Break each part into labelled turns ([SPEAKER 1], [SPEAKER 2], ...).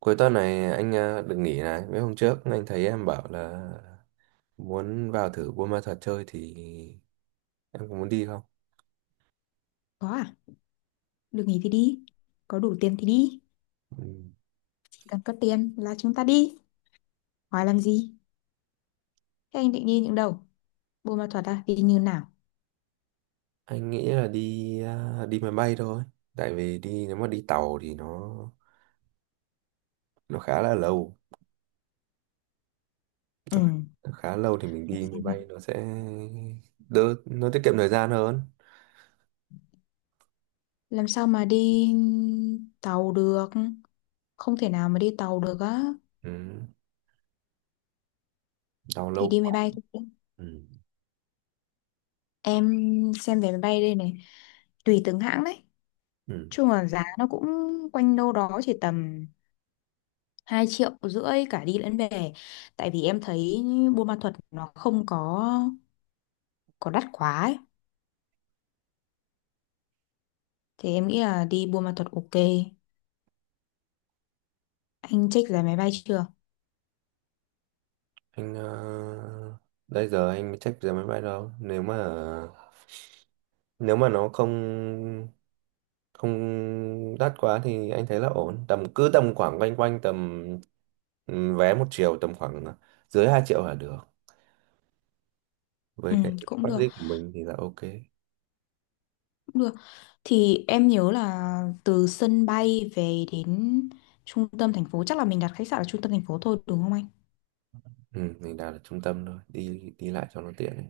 [SPEAKER 1] Cuối tuần này anh à, được nghỉ này. Mấy hôm trước anh thấy em bảo là muốn vào thử Buôn Ma Thuột chơi thì em có muốn đi không?
[SPEAKER 2] Có à? Được nghỉ thì đi. Có đủ tiền thì đi.
[SPEAKER 1] Ừ.
[SPEAKER 2] Chỉ cần có tiền là chúng ta đi. Hỏi làm gì? Thế anh định đi những đâu? Buôn Ma Thuột à? Đi như nào?
[SPEAKER 1] Anh nghĩ là đi máy bay thôi. Tại vì đi nếu mà đi tàu thì nó khá là lâu.
[SPEAKER 2] Ừ.
[SPEAKER 1] Nó, khá- nó khá lâu thì mình
[SPEAKER 2] Làm
[SPEAKER 1] đi máy
[SPEAKER 2] sao mà
[SPEAKER 1] bay nó sẽ đỡ nó tiết kiệm thời gian hơn.
[SPEAKER 2] làm sao mà đi tàu được? Không thể nào mà đi tàu được á.
[SPEAKER 1] Ừ. Tàu
[SPEAKER 2] Thì
[SPEAKER 1] lâu
[SPEAKER 2] đi máy
[SPEAKER 1] quá.
[SPEAKER 2] bay thôi.
[SPEAKER 1] Ừ.
[SPEAKER 2] Em xem vé máy bay đây này. Tùy từng hãng đấy.
[SPEAKER 1] Ừ.
[SPEAKER 2] Chung là giá nó cũng quanh đâu đó chỉ tầm 2,5 triệu cả đi lẫn về. Tại vì em thấy Buôn Ma Thuột nó không có đắt quá ấy. Thì em nghĩ là đi Buôn Ma Thuột ok. Anh check giá máy bay chưa?
[SPEAKER 1] Anh à, đây giờ anh mới check giờ máy bay đâu. Nếu mà nó không không đắt quá thì anh thấy là ổn, tầm cứ tầm khoảng quanh quanh tầm vé 1 triệu, tầm khoảng dưới 2 triệu là được
[SPEAKER 2] Ừ,
[SPEAKER 1] với cái
[SPEAKER 2] cũng được,
[SPEAKER 1] budget của mình thì là ok.
[SPEAKER 2] cũng được. Thì em nhớ là từ sân bay về đến trung tâm thành phố, chắc là mình đặt khách sạn ở trung tâm thành phố thôi đúng không anh?
[SPEAKER 1] Ừ, mình đặt ở trung tâm thôi, đi đi lại cho nó tiện ấy.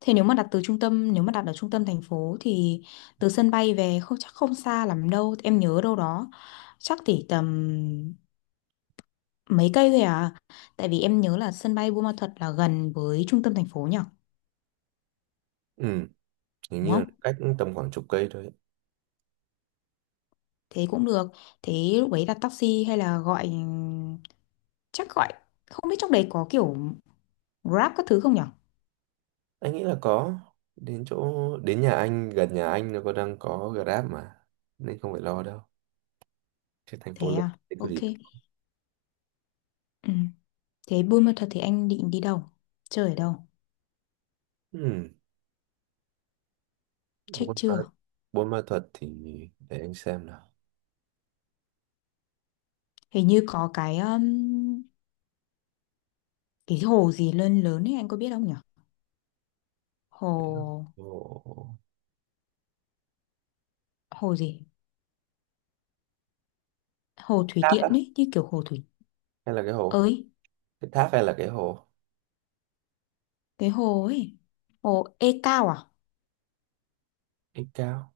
[SPEAKER 2] Thế nếu mà đặt từ trung tâm, nếu mà đặt ở trung tâm thành phố thì từ sân bay về không chắc không xa lắm đâu. Em nhớ đâu đó chắc chỉ tầm mấy cây thôi à. Tại vì em nhớ là sân bay Buôn Ma Thuột là gần với trung tâm thành phố nhỉ?
[SPEAKER 1] Ừ, hình
[SPEAKER 2] Đúng
[SPEAKER 1] như là
[SPEAKER 2] không?
[SPEAKER 1] cách tầm khoảng chục cây thôi.
[SPEAKER 2] Thế cũng được. Thế lúc ấy đặt taxi hay là gọi, chắc gọi, không biết trong đấy có kiểu Grab các thứ không nhở?
[SPEAKER 1] Anh nghĩ là có. đến chỗ Đến nhà anh, gần nhà anh nó có đang có Grab mà, nên không phải lo đâu, chứ thành phố
[SPEAKER 2] Thế
[SPEAKER 1] lớn
[SPEAKER 2] à?
[SPEAKER 1] thì có
[SPEAKER 2] Ok,
[SPEAKER 1] gì.
[SPEAKER 2] ừ. Thế Buôn Ma Thuột thì anh định đi đâu, chơi ở đâu,
[SPEAKER 1] Ừ.
[SPEAKER 2] check
[SPEAKER 1] buôn ma,
[SPEAKER 2] chưa?
[SPEAKER 1] Buôn Ma Thuật thì để anh xem nào.
[SPEAKER 2] Hình như có cái hồ gì lớn lớn ấy anh có biết không nhở? hồ
[SPEAKER 1] Hồ
[SPEAKER 2] hồ gì? Hồ thủy
[SPEAKER 1] tháp
[SPEAKER 2] điện
[SPEAKER 1] á
[SPEAKER 2] ấy, như kiểu hồ thủy.
[SPEAKER 1] hay là cái hồ,
[SPEAKER 2] Ơi,
[SPEAKER 1] cái tháp hay là cái hồ?
[SPEAKER 2] cái hồ ấy, hồ Ê Cao à?
[SPEAKER 1] Ít cao,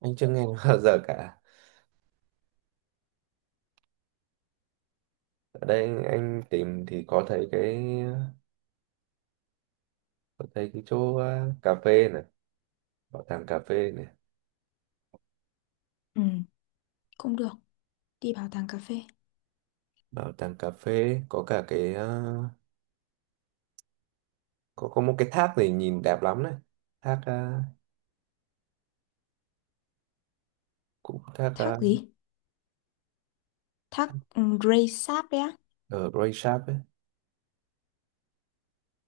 [SPEAKER 1] anh chưa nghe bao giờ cả. Ở đây anh tìm thì có thấy cái, có thấy cái chỗ cà phê này, bảo tàng cà phê này.
[SPEAKER 2] Ừ, cũng được, đi bảo tàng cà phê.
[SPEAKER 1] Bảo tàng cà phê có cả có một cái tháp này nhìn đẹp lắm này. thác à, cũng thác
[SPEAKER 2] Thác
[SPEAKER 1] à,
[SPEAKER 2] gì? Thác, Grey Sáp đấy á.
[SPEAKER 1] ở Grey Shark ấy.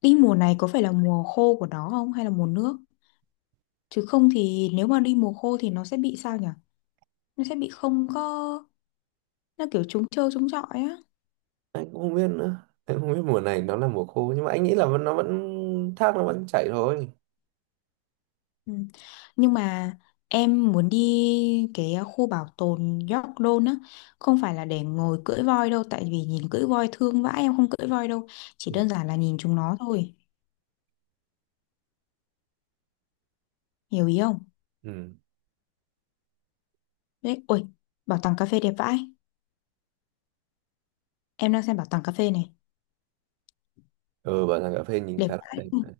[SPEAKER 2] Đi mùa này có phải là mùa khô của nó không hay là mùa nước? Chứ không thì nếu mà đi mùa khô thì nó sẽ bị sao nhỉ? Nó sẽ bị không có, nó kiểu trống trơ trống trọi á.
[SPEAKER 1] Anh cũng không biết nữa, anh không biết mùa này nó là mùa khô, nhưng mà anh nghĩ là nó vẫn thác, nó vẫn chảy thôi.
[SPEAKER 2] Ừ. Nhưng mà em muốn đi cái khu bảo tồn York Don á, không phải là để ngồi cưỡi voi đâu, tại vì nhìn cưỡi voi thương vãi, em không cưỡi voi đâu, chỉ
[SPEAKER 1] Ừ.
[SPEAKER 2] đơn giản là nhìn chúng nó thôi. Hiểu ý không?
[SPEAKER 1] Ừ.
[SPEAKER 2] Đấy, ôi, bảo tàng cà phê đẹp vãi. Em đang xem bảo tàng cà phê này,
[SPEAKER 1] Ừ, bảo rằng cà phê nhìn
[SPEAKER 2] đẹp
[SPEAKER 1] khá là
[SPEAKER 2] vãi,
[SPEAKER 1] đẹp đấy.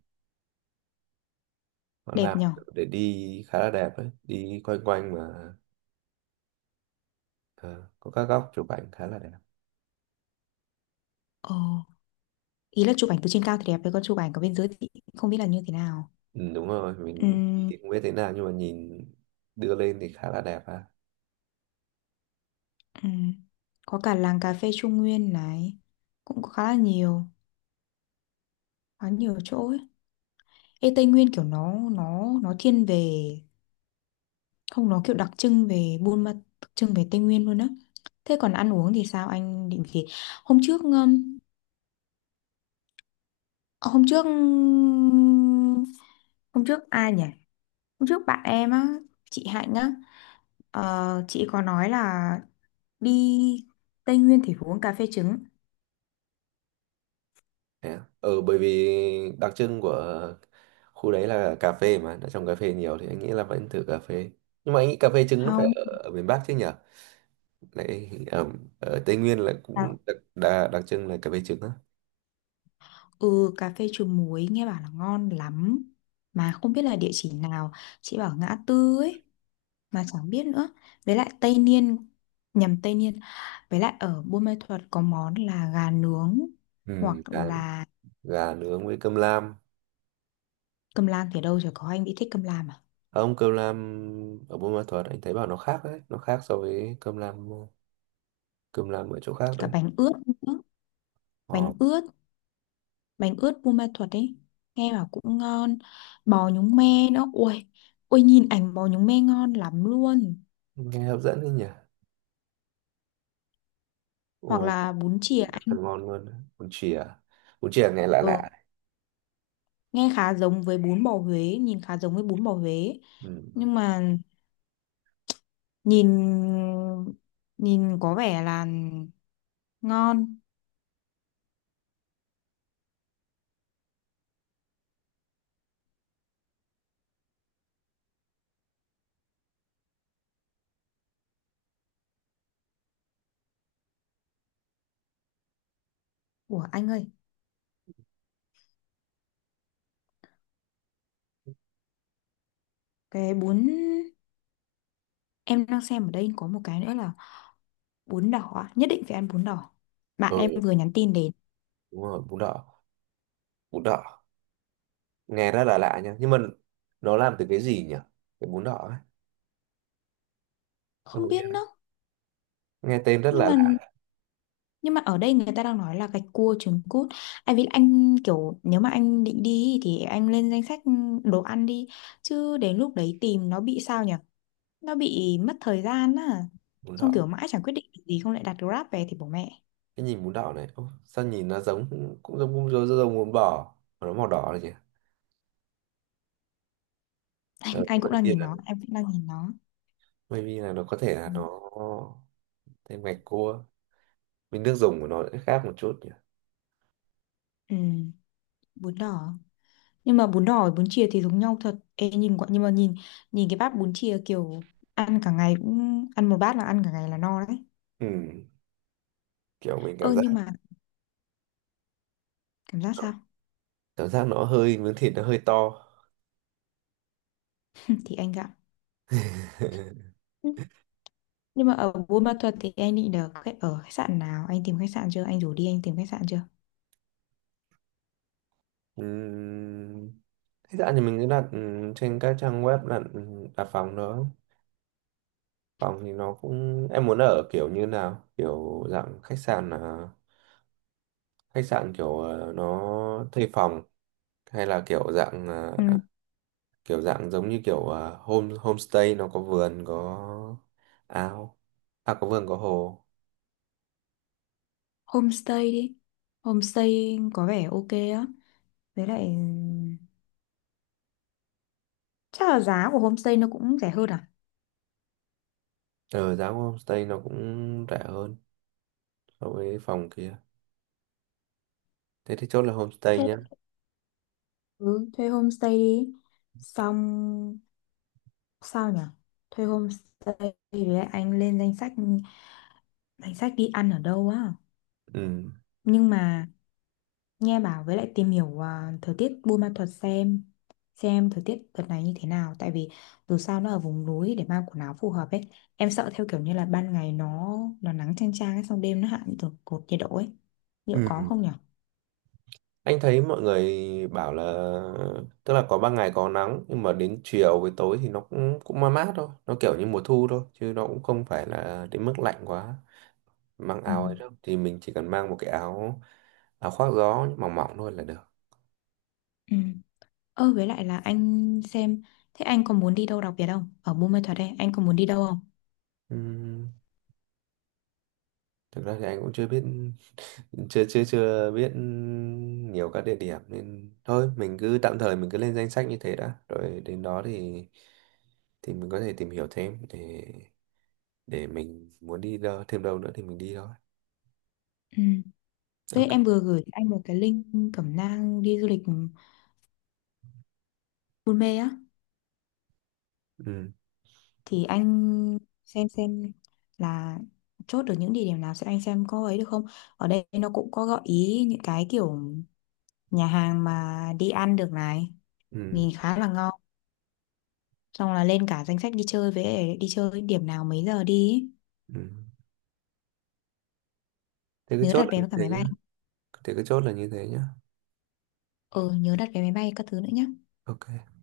[SPEAKER 1] Họ
[SPEAKER 2] đẹp
[SPEAKER 1] làm
[SPEAKER 2] nhở.
[SPEAKER 1] kiểu để đi khá là đẹp đấy. Đi quanh quanh mà ờ, có các góc chụp ảnh khá là đẹp.
[SPEAKER 2] Ờ, ý là chụp ảnh từ trên cao thì đẹp, với con chụp ảnh ở bên dưới thì không biết là như thế nào.
[SPEAKER 1] Ừ, đúng rồi, mình đi
[SPEAKER 2] Ừm,
[SPEAKER 1] thì không biết thế nào nhưng mà nhìn đưa lên thì khá là đẹp ha.
[SPEAKER 2] ừm, có cả làng cà phê Trung Nguyên này, cũng có khá là nhiều, khá nhiều chỗ ấy. Ê, Tây Nguyên kiểu nó thiên về, không, nó kiểu đặc trưng về Buôn Ma, đặc trưng về Tây Nguyên luôn á. Thế còn ăn uống thì sao, anh định gì? Hôm trước um, hôm trước hôm trước ai nhỉ? Hôm trước bạn em á, chị Hạnh á. Ờ, chị có nói là đi Tây Nguyên thì phải uống cà phê trứng.
[SPEAKER 1] Thế à? Ừ, bởi vì đặc trưng của khu đấy là cà phê mà, đã trồng cà phê nhiều thì anh nghĩ là vẫn thử cà phê. Nhưng mà anh nghĩ cà phê trứng nó phải
[SPEAKER 2] Không.
[SPEAKER 1] ở miền Bắc chứ nhở? Lại ở, ở Tây Nguyên là cũng
[SPEAKER 2] À,
[SPEAKER 1] đặc trưng là cà phê trứng á.
[SPEAKER 2] ừ, cà phê trứng muối nghe bảo là ngon lắm, mà không biết là địa chỉ nào. Chị bảo ngã tư ấy, mà chẳng biết nữa. Với lại Tây Niên, nhầm, Tây Niên, với lại ở Buôn Ma Thuột có món là gà nướng,
[SPEAKER 1] Ừ,
[SPEAKER 2] hoặc
[SPEAKER 1] gà,
[SPEAKER 2] là
[SPEAKER 1] gà nướng với cơm lam.
[SPEAKER 2] cơm lam thì đâu rồi, có anh bị thích cơm lam à?
[SPEAKER 1] Ông cơm lam ở Buôn Ma Thuột anh thấy bảo nó khác đấy, nó khác so với cơm lam ở chỗ khác
[SPEAKER 2] Cả
[SPEAKER 1] đấy.
[SPEAKER 2] bánh ướt nữa, bánh
[SPEAKER 1] Ồ,
[SPEAKER 2] ướt, bánh ướt Buôn Ma Thuột ấy, nghe bảo cũng ngon. Bò nhúng me nữa, ui ui, nhìn ảnh bò nhúng me ngon lắm luôn.
[SPEAKER 1] nghe hấp dẫn đấy nhỉ.
[SPEAKER 2] Hoặc
[SPEAKER 1] Ồ,
[SPEAKER 2] là bún chìa
[SPEAKER 1] nhìn rất
[SPEAKER 2] anh.
[SPEAKER 1] là ngon luôn. Đấy. Bún chìa nghe lạ
[SPEAKER 2] Ừ,
[SPEAKER 1] lạ.
[SPEAKER 2] nghe khá giống với bún bò Huế, nhìn khá giống với bún bò Huế,
[SPEAKER 1] Ừ.
[SPEAKER 2] nhưng mà nhìn, nhìn có vẻ là ngon, của anh ơi, cái bún em đang xem ở đây có một cái nữa là bún đỏ á, nhất định phải ăn bún đỏ. Bạn
[SPEAKER 1] Ừ,
[SPEAKER 2] em vừa nhắn tin đến.
[SPEAKER 1] đúng rồi, bún đỏ nghe rất là lạ nha. Nhưng mà nó làm từ cái gì nhỉ? Cái bún đỏ ấy. Ông
[SPEAKER 2] Không
[SPEAKER 1] có
[SPEAKER 2] biết
[SPEAKER 1] biết?
[SPEAKER 2] nữa,
[SPEAKER 1] Nghe tên rất
[SPEAKER 2] nhưng
[SPEAKER 1] là
[SPEAKER 2] mà
[SPEAKER 1] lạ,
[SPEAKER 2] nhưng mà ở đây người ta đang nói là gạch cua trứng cút. Anh biết, anh kiểu nếu mà anh định đi thì anh lên danh sách đồ ăn đi, chứ đến lúc đấy tìm nó bị sao nhỉ, nó bị mất thời gian á,
[SPEAKER 1] bún
[SPEAKER 2] xong
[SPEAKER 1] đỏ.
[SPEAKER 2] kiểu mãi chẳng quyết định được gì, không lại đặt Grab về thì bố mẹ.
[SPEAKER 1] Cái nhìn bún đỏ này, ô, sao nhìn nó giống, cũng giống bún, giống giống bún bò, mà nó màu đỏ này nhỉ? Ừ,
[SPEAKER 2] Anh cũng đang nhìn nó, em cũng đang nhìn nó.
[SPEAKER 1] maybe là nó, có thể là
[SPEAKER 2] Ừ.
[SPEAKER 1] nó thế, ngạch cua với nước dùng của nó sẽ khác một chút nhỉ.
[SPEAKER 2] Ừ, bún đỏ, nhưng mà bún đỏ với bún chìa thì giống nhau thật. Ê, nhìn nhưng mà nhìn, nhìn cái bát bún chia kiểu ăn cả ngày, cũng ăn một bát là ăn cả ngày là no đấy.
[SPEAKER 1] Ừ. Kiểu mình
[SPEAKER 2] Ơ
[SPEAKER 1] cảm giác,
[SPEAKER 2] nhưng mà, cảm giác sao?
[SPEAKER 1] cảm giác nó hơi, miếng thịt nó hơi to.
[SPEAKER 2] Ừ, thì anh gạo. Ừ, nhưng mà ở Buôn Ma Thuột thì anh định được khách ở khách sạn nào, anh tìm khách sạn chưa, anh rủ đi anh tìm khách sạn chưa?
[SPEAKER 1] Ừm, thế dạo thì mình cứ đặt trên các trang web đặt, đặt phòng đó. Phòng thì nó cũng, em muốn ở kiểu như nào? Kiểu dạng khách sạn là khách sạn kiểu nó thuê phòng, hay là
[SPEAKER 2] Ừ.
[SPEAKER 1] kiểu dạng giống như kiểu homestay nó có vườn có ao, à có vườn có hồ.
[SPEAKER 2] Homestay đi, homestay có vẻ ok á, với lại chắc là giá của homestay nó cũng rẻ hơn à.
[SPEAKER 1] Ờ giá của homestay nó cũng rẻ hơn so với phòng kia. Thế thì chốt là homestay
[SPEAKER 2] Thế
[SPEAKER 1] nhá.
[SPEAKER 2] ừ, thuê homestay đi, xong sao nhỉ, thuê homestay, với lại anh lên danh sách, danh sách đi ăn ở đâu á.
[SPEAKER 1] Ừ.
[SPEAKER 2] Nhưng mà nghe bảo, với lại tìm hiểu thời tiết Buôn Ma Thuột, xem thời tiết đợt này như thế nào, tại vì dù sao nó ở vùng núi, để mang quần áo phù hợp ấy. Em sợ theo kiểu như là ban ngày nó nắng chang chang ấy, xong đêm nó hạ như từ cột nhiệt độ ấy, liệu có
[SPEAKER 1] Ừ.
[SPEAKER 2] không nhỉ?
[SPEAKER 1] Anh thấy mọi người bảo là, tức là có ban ngày có nắng nhưng mà đến chiều với tối thì nó cũng cũng mát mát thôi, nó kiểu như mùa thu thôi chứ nó cũng không phải là đến mức lạnh quá. Mang
[SPEAKER 2] Ừ.
[SPEAKER 1] áo ấy đâu thì mình chỉ cần mang một cái áo, áo khoác gió mỏng mỏng thôi là được.
[SPEAKER 2] Ừ. Ơ với lại là anh xem, thế anh còn muốn đi đâu đặc biệt không? Ở Buôn Ma Thuột đây, anh còn muốn đi đâu không?
[SPEAKER 1] Ừ. Thực ra thì anh cũng chưa biết, chưa chưa chưa biết nhiều các địa điểm, nên thôi mình cứ tạm thời mình cứ lên danh sách như thế đã, rồi đến đó thì mình có thể tìm hiểu thêm để mình muốn đi đâu thêm đâu nữa thì mình đi thôi.
[SPEAKER 2] Ừ. Với
[SPEAKER 1] Ok.
[SPEAKER 2] em vừa gửi anh một cái link cẩm nang đi du lịch Buôn Mê á.
[SPEAKER 1] Ừ.
[SPEAKER 2] Thì anh xem là chốt được những địa điểm nào. Sẽ anh xem có ấy được không? Ở đây nó cũng có gợi ý những cái kiểu nhà hàng mà đi ăn được này,
[SPEAKER 1] Ừ.
[SPEAKER 2] nhìn khá là ngon. Xong là lên cả danh sách đi chơi, với đi chơi điểm nào mấy giờ đi ý.
[SPEAKER 1] Ừ. Thế cứ
[SPEAKER 2] Nhớ
[SPEAKER 1] chốt
[SPEAKER 2] đặt
[SPEAKER 1] là
[SPEAKER 2] vé
[SPEAKER 1] như
[SPEAKER 2] với cả
[SPEAKER 1] thế
[SPEAKER 2] máy
[SPEAKER 1] nhá.
[SPEAKER 2] bay.
[SPEAKER 1] Thế cứ chốt là như thế nhá.
[SPEAKER 2] Ừ, nhớ đặt vé máy bay các thứ nữa nhá.
[SPEAKER 1] Ok.